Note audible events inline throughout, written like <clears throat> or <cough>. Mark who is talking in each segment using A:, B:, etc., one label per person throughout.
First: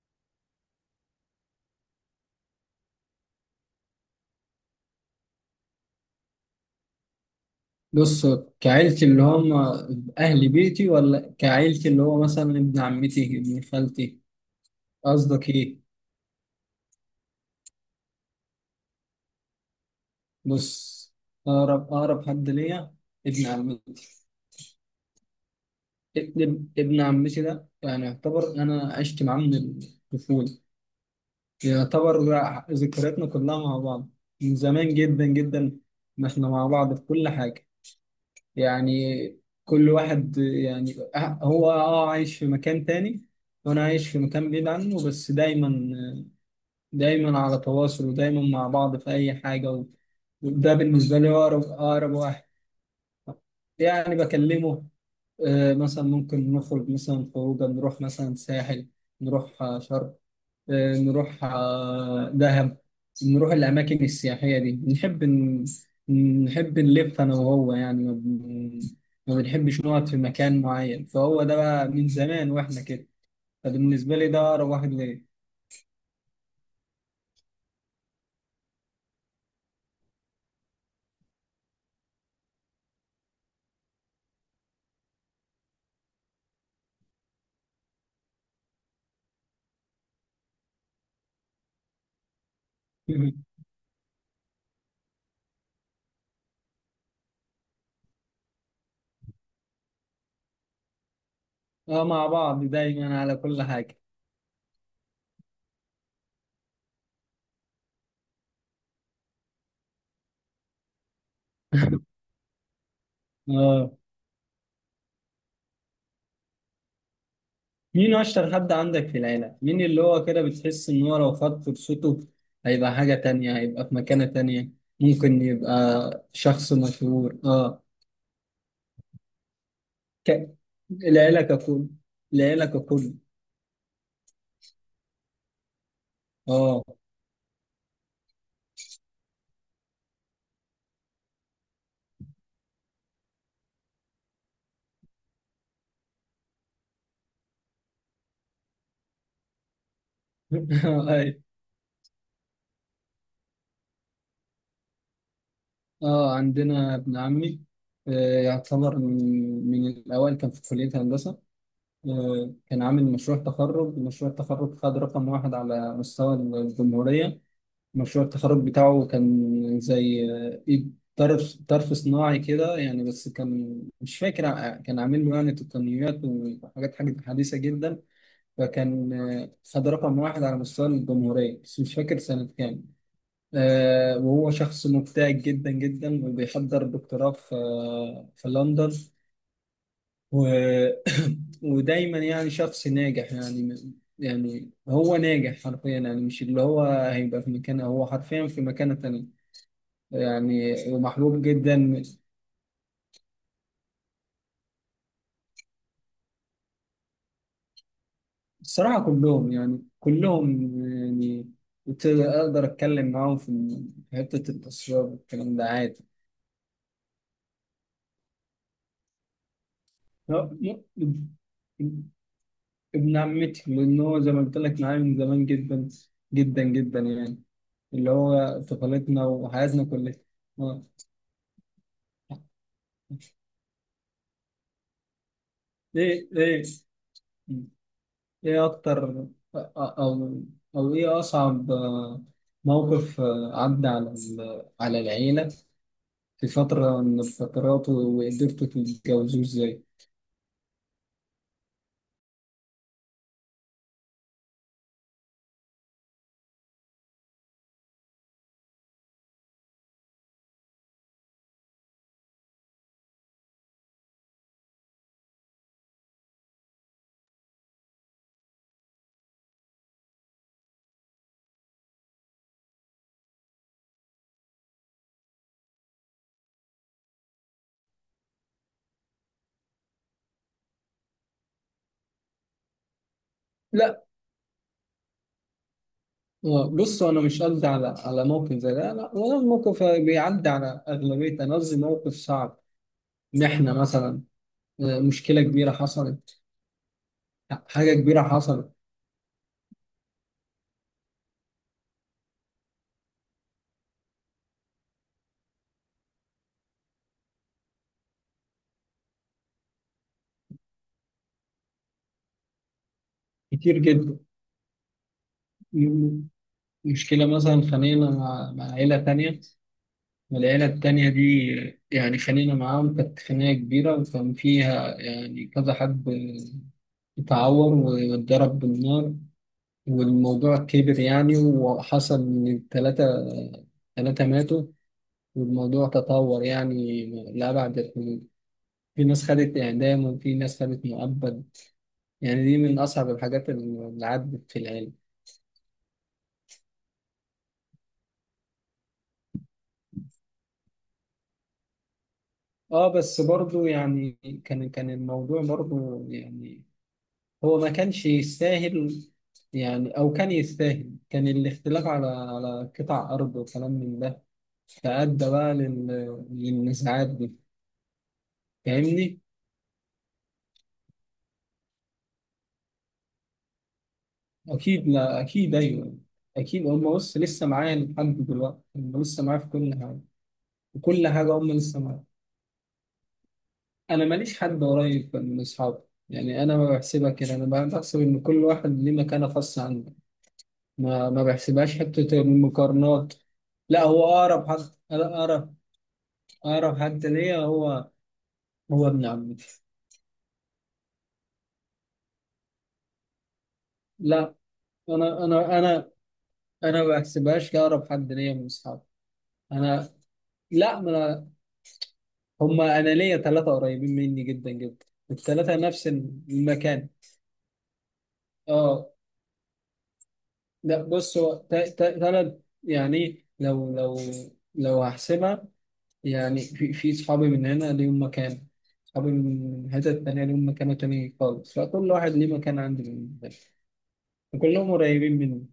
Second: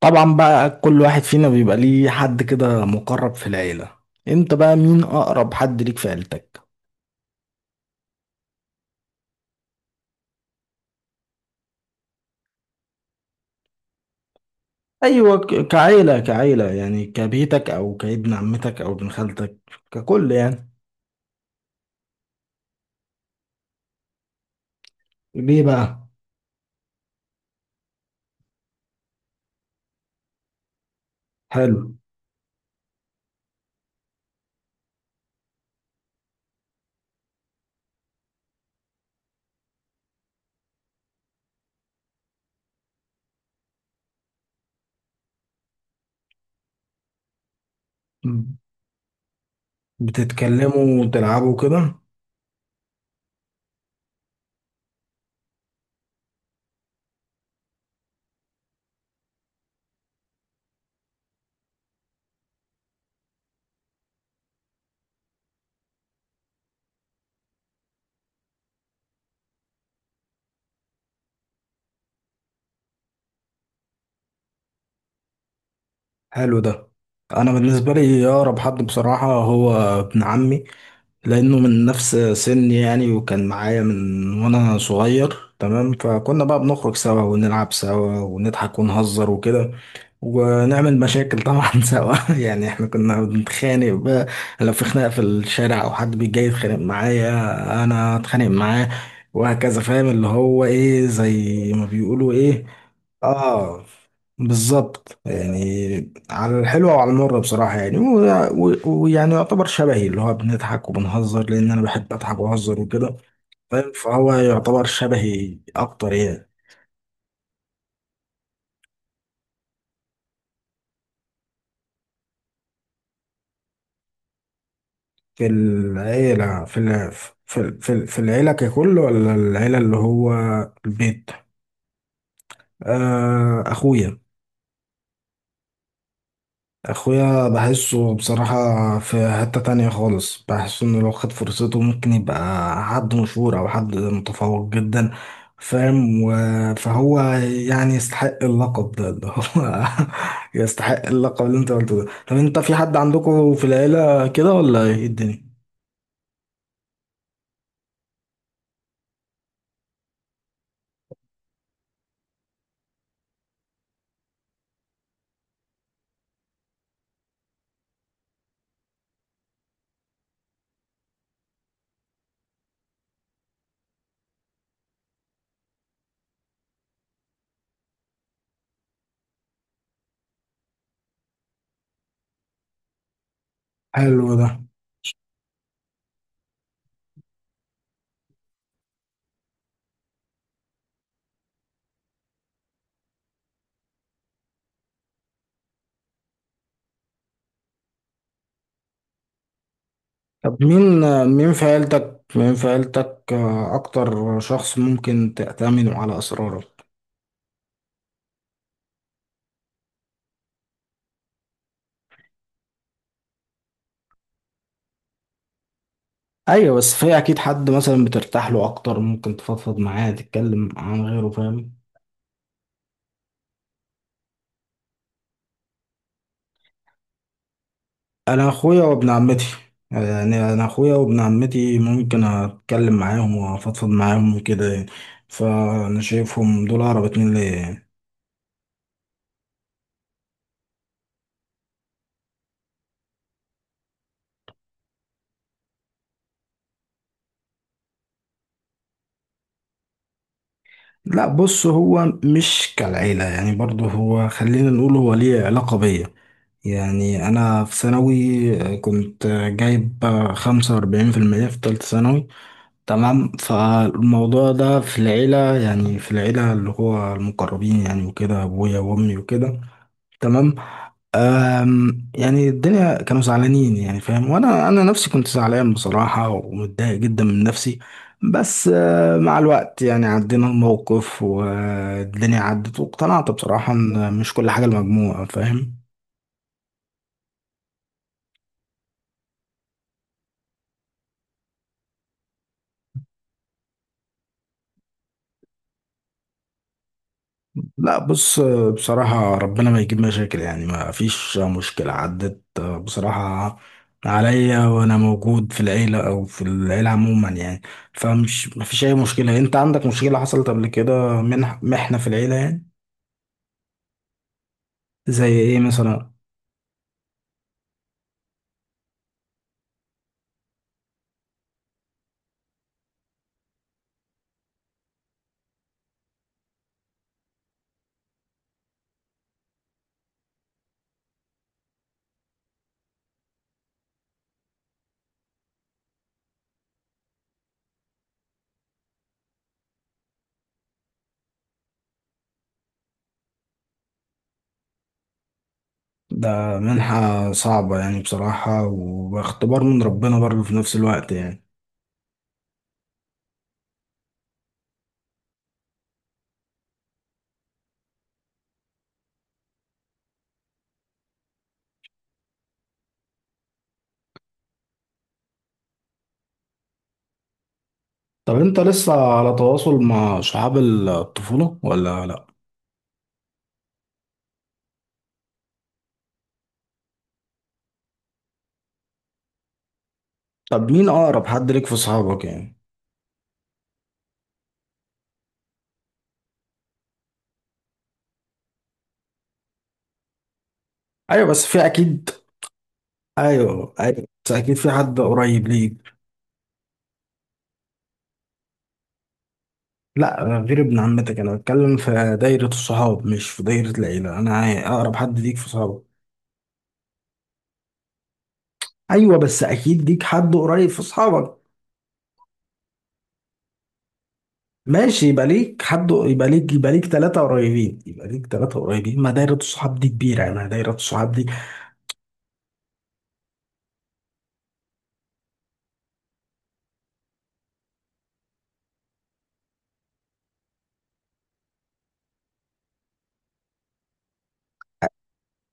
A: طبعا بقى كل واحد فينا بيبقى ليه حد كده مقرب في العيلة. انت بقى مين اقرب حد ليك في عيلتك؟
B: بص، كعيلتي اللي هم أهل بيتي، ولا كعيلتي اللي هو مثلا ابن عمتي، ابن خالتي؟
A: ايوه،
B: قصدك إيه؟
A: كعيلة كعيلة يعني، كبيتك او كابن عمتك او ابن خالتك؟ ككل يعني.
B: بص، أقرب حد ليا ابن عمتي.
A: ليه بقى؟
B: ابن عمتي ده يعني يعتبر أنا عشت معاه من الطفولة.
A: حلو.
B: يعتبر بقى ذكرياتنا كلها مع بعض من زمان جدا جدا، ما إحنا مع بعض في كل حاجة يعني. كل واحد يعني هو عايش في مكان تاني، وأنا عايش في مكان بعيد عنه، بس دايما دايما على تواصل، ودايما
A: مم.
B: مع بعض في أي حاجة. وده
A: بتتكلموا
B: بالنسبة لي هو
A: وتلعبوا
B: أقرب
A: كده؟
B: أقرب واحد يعني بكلمه. مثلا ممكن نخرج مثلا خروجة، نروح مثلا ساحل، نروح شرق، نروح دهب، نروح الأماكن السياحية دي. نحب نحب نلف أنا وهو، يعني ما بنحبش نقعد في مكان معين، فهو ده بقى من زمان وإحنا كده. فبالنسبة لي ده أقرب واحد ليا.
A: حلو ده. انا بالنسبة لي اقرب حد بصراحة هو ابن عمي. لانه من نفس سني يعني، وكان معايا من وانا صغير، تمام، فكنا بقى بنخرج سوا ونلعب سوا ونضحك ونهزر وكده، ونعمل مشاكل طبعا <laughs> سوا، يعني احنا كنا
B: <laughs>
A: بنتخانق بقى. لو في خناقه في الشارع او حد بيجي يتخانق معايا انا اتخانق معاه، وهكذا. فاهم اللي هو ايه زي ما
B: اه، مع
A: بيقولوا
B: بعض
A: ايه.
B: دايما على كل
A: اه،
B: حاجة.
A: بالظبط يعني، على الحلوة وعلى المرة بصراحة، يعني و- و- ويعني يعتبر شبهي، اللي هو بنضحك وبنهزر لأن أنا بحب أضحك وأهزر وكده،
B: اه،
A: فاهم، فهو يعتبر شبهي أكتر يعني.
B: مين اشطر حد عندك في العيله؟ مين اللي هو كده بتحس ان هو لو خد فرصته هيبقى حاجه تانية، هيبقى في مكانه تانية؟ ممكن
A: في
B: يبقى
A: العيلة،
B: شخص مشهور. اه،
A: في العيلة ككل ولا العيلة اللي هو
B: ك...
A: البيت؟
B: العيله ككل، العيله ككل.
A: أخويا.
B: اه.
A: اخويا بحسه بصراحة في حتة تانية خالص، بحسه انه لو خد فرصته ممكن يبقى حد مشهور او حد متفوق جدا، فاهم، فهو يعني يستحق اللقب ده اللي هو... <laughs> يستحق
B: <laughs> أي.
A: اللقب اللي انت قلته ده. طب انت في حد عندكم في العيلة كده ولا ايه الدنيا؟
B: اه، عندنا ابن عمي. آه، يعتبر من الاوائل. كان في كليه هندسه. آه، كان عامل مشروع مشروع التخرج، خد رقم واحد على مستوى الجمهوريه. مشروع التخرج بتاعه كان زي إيد طرف صناعي كده يعني، بس كان مش فاكر. كان عامل له يعني تقنيات حاجة حديثة جدا. فكان خد رقم واحد على مستوى الجمهورية، بس مش فاكر سنة كام.
A: حلو ده.
B: وهو شخص مبتهج جدا جدا، وبيحضر دكتوراه في لندن و... <coughs> <clears throat> ودايما يعني شخص ناجح يعني. يعني هو ناجح حرفيا يعني، مش اللي هو هيبقى في مكانه، هو حرفيا في مكانة تانية
A: طب
B: يعني،
A: مين
B: ومحبوب
A: مين في
B: جدا.
A: عيلتك مين في عيلتك اكتر شخص ممكن تأتمنه على اسراره؟
B: الصراحة كلهم، يعني كلهم يعني كنت أقدر أتكلم معاهم في حتة التصوير والكلام ده عادي.
A: ايوه بس في اكيد حد مثلا بترتاح له اكتر، ممكن تفضفض معاه
B: هو
A: تتكلم عن غيره، فاهم؟
B: م- ابن عمتي، لأن هو زي ما قلت لك معايا من زمان جدا جدا جدا يعني، اللي
A: انا
B: هو
A: اخويا وابن
B: طفولتنا
A: عمتي،
B: وحياتنا كلها.
A: يعني انا
B: آه.
A: اخويا وابن عمتي ممكن اتكلم معاهم وافضفض معاهم وكده يعني. فانا
B: إيه، إيه،
A: شايفهم دول اقرب اتنين ليا يعني.
B: إيه أكتر، أو أو إيه أصعب موقف عدى على على العيلة في فترة من الفترات، وقدرتوا تتجوزوه ازاي؟
A: لا بص، هو مش كالعيلة يعني، برضه هو خلينا نقول هو ليه علاقة بيا. يعني أنا في ثانوي كنت جايب 45% في تالتة ثانوي، تمام، فالموضوع ده في العيلة يعني، في العيلة اللي هو المقربين يعني، وكده أبويا وأمي وكده، تمام. يعني الدنيا كانوا زعلانين يعني، فاهم، وأنا أنا نفسي كنت زعلان بصراحة ومتضايق جدا من نفسي. بس مع الوقت يعني عدينا الموقف والدنيا عدت واقتنعت بصراحة
B: لا،
A: إن مش كل حاجة المجموعة، فاهم.
B: بصوا أنا مش قصدي على موقف زي ده، لا، ولا الموقف بيعدي على أغلبية. أنا قصدي موقف صعب، إن إحنا مثلا مشكلة كبيرة حصلت، حاجة
A: لا
B: كبيرة
A: بص،
B: حصلت.
A: بصراحة ربنا ما يجيب مشاكل، يعني ما فيش مشكلة عدت بصراحة عليا وأنا موجود في العيلة، أو في العيلة عموما يعني. ما فيش أي مشكلة. أنت عندك مشكلة حصلت قبل كده، محنة في العيلة يعني؟
B: كتير جدا.
A: زي إيه مثلا؟
B: م- مشكلة مثلا خانقنا مع عيلة تانية، والعيلة التانية دي يعني خانقنا معاهم، كانت خناقة كبيرة، وكان فيها يعني كذا حد اتعور واتضرب بالنار، والموضوع كبر يعني، وحصل إن ثلاثة ماتوا، والموضوع تطور يعني لأبعد الحدود. في ناس خدت إعدام، وفي ناس خدت مؤبد. يعني دي من أصعب الحاجات اللي عدت في العلم.
A: ده منحة صعبة يعني بصراحة، واختبار من ربنا برضه في نفس الوقت يعني.
B: آه، بس برضو يعني كان الموضوع، برضو يعني هو ما كانش يستاهل، يعني أو كان يستاهل. كان الاختلاف على قطع أرض، وكلام من ده، فأدى بقى للنزاعات دي.
A: طب أنت لسه
B: فاهمني؟
A: على تواصل مع صحاب الطفولة ولا لأ؟
B: أكيد، لا أكيد أيوه. أكيد هم، بص، لسه معايا لحد دلوقتي. هم لسه معايا في كل حاجة،
A: طب مين
B: وكل
A: أقرب
B: حاجة
A: حد
B: هم
A: ليك في
B: لسه معايا.
A: صحابك يعني؟
B: أنا ماليش حد قريب من أصحابي يعني. أنا ما بحسبها كده، أنا بحسب إن كل واحد ليه مكانة خاصة عنده، ما
A: ايوه بس في
B: بحسبهاش
A: اكيد.
B: حتة المقارنات.
A: ايوه
B: لا، هو
A: ايوه بس
B: أقرب
A: اكيد
B: حد،
A: في حد
B: أنا
A: قريب
B: أقرب
A: ليك.
B: أقرب حد ليا هو ابن عمتي.
A: لا غير ابن عمتك، انا بتكلم في دايره الصحاب مش في دايره العيله،
B: لا،
A: انا اقرب حد
B: أنا
A: ليك في
B: أنا
A: صحابك.
B: أنا أنا ما بحسبهاش كأقرب حد ليا من أصحابي.
A: ايوه بس
B: أنا،
A: اكيد ليك حد قريب
B: لا
A: في
B: ما أنا،
A: صحابك.
B: هما، انا ليا ثلاثه قريبين مني جدا جدا،
A: ماشي، يبقى
B: الثلاثه
A: ليك
B: نفس
A: حد، يبقى ليك
B: المكان.
A: ثلاثه قريبين، يبقى ليك ثلاثه
B: اه،
A: قريبين، ما دايره الصحاب دي كبيره، انا دايره
B: لا
A: الصحاب
B: بص،
A: دي...
B: هو ثلاث يعني لو، لو هحسبها يعني، في صحابي من هنا ليهم مكان، صحابي من حتة تانية ليهم مكانة تانية خالص، فكل واحد ليه مكان عندي بالنسبة لي، وكلهم قريبين مني.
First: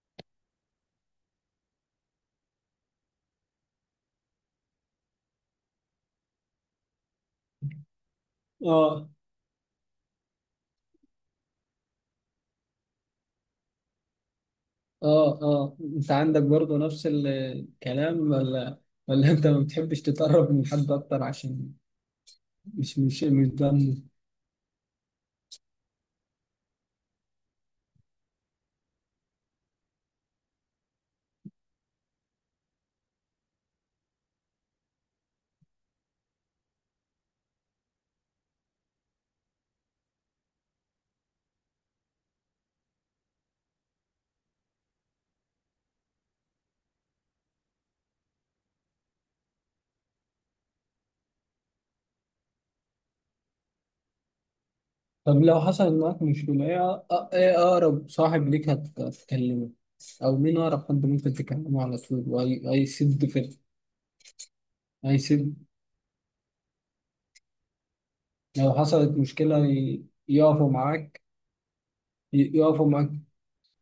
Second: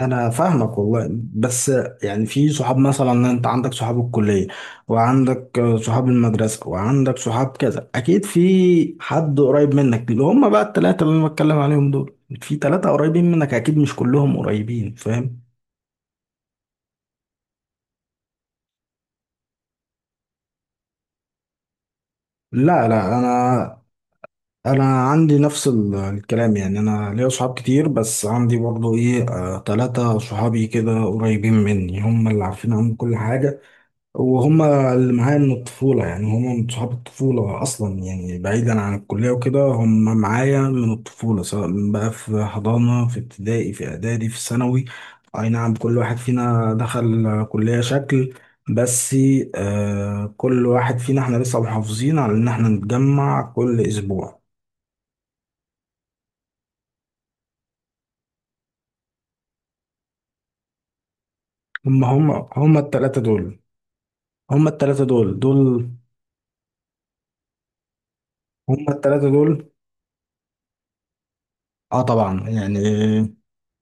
A: انا فاهمك والله، بس يعني في صحاب مثلا، انت عندك صحاب الكليه وعندك صحاب المدرسه وعندك صحاب كذا، اكيد في
B: اه،
A: حد قريب منك، اللي هم بقى الثلاثه اللي انا بتكلم عليهم دول. في ثلاثه قريبين منك اكيد، مش كلهم قريبين،
B: اه،
A: فاهم.
B: اه، انت عندك برضه نفس الكلام، ولا انت ما بتحبش تتقرب من حد اكتر عشان؟
A: لا
B: مش
A: لا،
B: مش مش ده.
A: انا انا عندي نفس الكلام يعني، انا ليا صحاب كتير بس عندي برضو ايه؟ ثلاثه صحابي كده قريبين مني، هم اللي عارفين عنهم كل حاجه، وهما اللي معايا من الطفولة يعني، هما من صحاب الطفولة أصلا يعني، بعيدا عن الكلية وكده، هما معايا من الطفولة سواء من بقى في حضانة، في ابتدائي، في إعدادي، في ثانوي. أي نعم، كل واحد فينا دخل كلية شكل، بس كل واحد فينا احنا لسه محافظين على إن احنا نتجمع كل أسبوع.
B: طب لو حصل معاك مشكلة ايه، إيه أقرب صاحب ليك هتكلمه، أو مين أقرب حد ممكن تكلمه على
A: هما
B: طول
A: هما هما التلاتة
B: هيسد في،
A: دول، هما التلاتة دول
B: هيسد
A: دول
B: لو
A: هما
B: حصلت
A: التلاتة
B: مشكلة؟
A: دول.
B: يقفوا معاك،
A: اه طبعا يعني،
B: يقفوا معاك؟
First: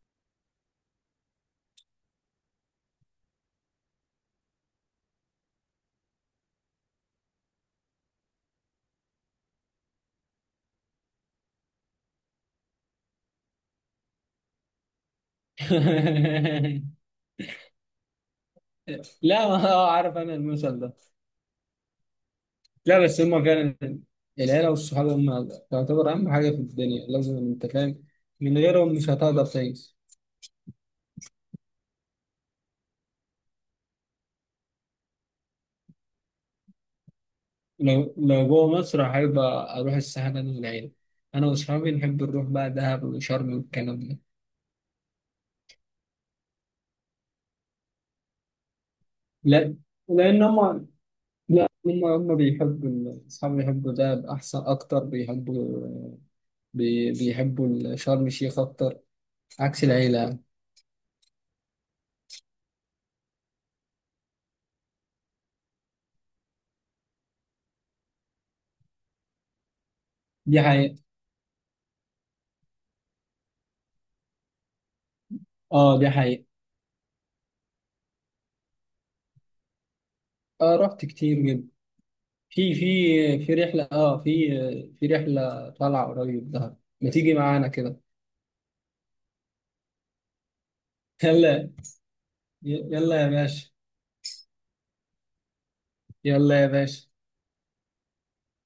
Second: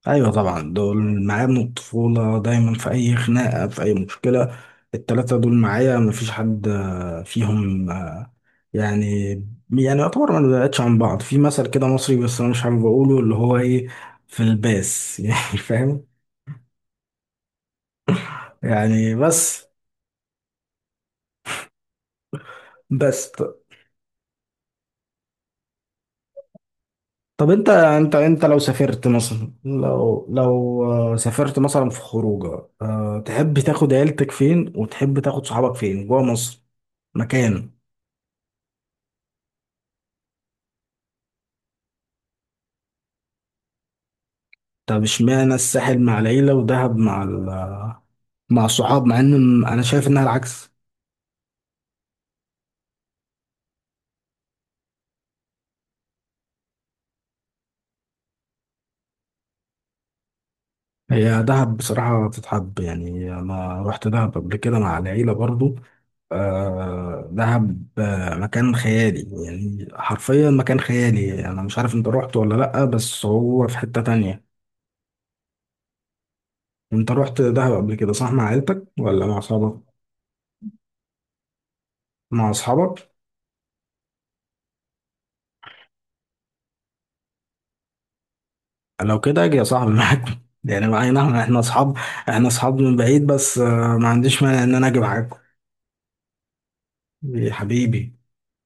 A: ايوه طبعا، دول معايا من الطفوله، دايما في اي خناقه في اي مشكله التلاته دول معايا، مفيش حد فيهم يعني يعني يعتبر ما نبعدش عن بعض. في مثل كده مصري بس انا مش حابب اقوله، اللي هو ايه، في الباس <laughs> يعني فاهم؟
B: <laughs>
A: يعني
B: لا،
A: بس،
B: ما هو عارف أنا المثل ده. لا، بس
A: بس
B: هما
A: ط-
B: فعلا العيلة والصحاب هما تعتبر أهم حاجة في الدنيا، لازم.
A: طب
B: أنت
A: انت
B: فاهم،
A: انت انت
B: من
A: لو
B: غيرهم
A: سافرت
B: مش هتقدر
A: مثلا،
B: تعيش.
A: لو سافرت مثلا في خروجه، تحب تاخد عيلتك فين وتحب تاخد صحابك فين جوه مصر؟ مكان.
B: لو جوه مصر أحب أروح الساحل أنا والعيلة، أنا وأصحابي نحب نروح بقى دهب وشرم والكلام ده.
A: طب اشمعنى الساحل مع العيلة ودهب مع الصحاب، مع ان
B: لا،
A: انا شايف انها
B: لأن
A: العكس.
B: هما، لا هما، أصحابي بيحبوا دهب أحسن، أكتر بيحبوا، بيحبوا شرم الشيخ أكتر، عكس العيلة يعني.
A: هي دهب بصراحة بتتحب، يعني انا رحت دهب قبل كده مع العيلة برضو. دهب، مكان خيالي، يعني حرفيا
B: دي
A: مكان
B: حقيقة.
A: خيالي، انا مش عارف انت رحت ولا لأ، بس هو في حتة تانية.
B: آه، دي حقيقة.
A: انت رحت دهب قبل كده صح؟ مع عيلتك ولا مع اصحابك؟
B: آه، رحت كتير جدا.
A: مع
B: في في
A: اصحابك.
B: في رحلة، في رحلة طالعة قريب دهب، ما تيجي معانا كده؟
A: لو كده اجي يا صاحبي معاك <laughs> يعني معانا، احنا
B: يلا،
A: اصحاب، احنا اصحاب من
B: يلا
A: بعيد،
B: يا
A: بس
B: باشا،
A: ما عنديش مانع ان انا اجي معاكم.
B: يلا يا باشا.
A: يا حبيبي.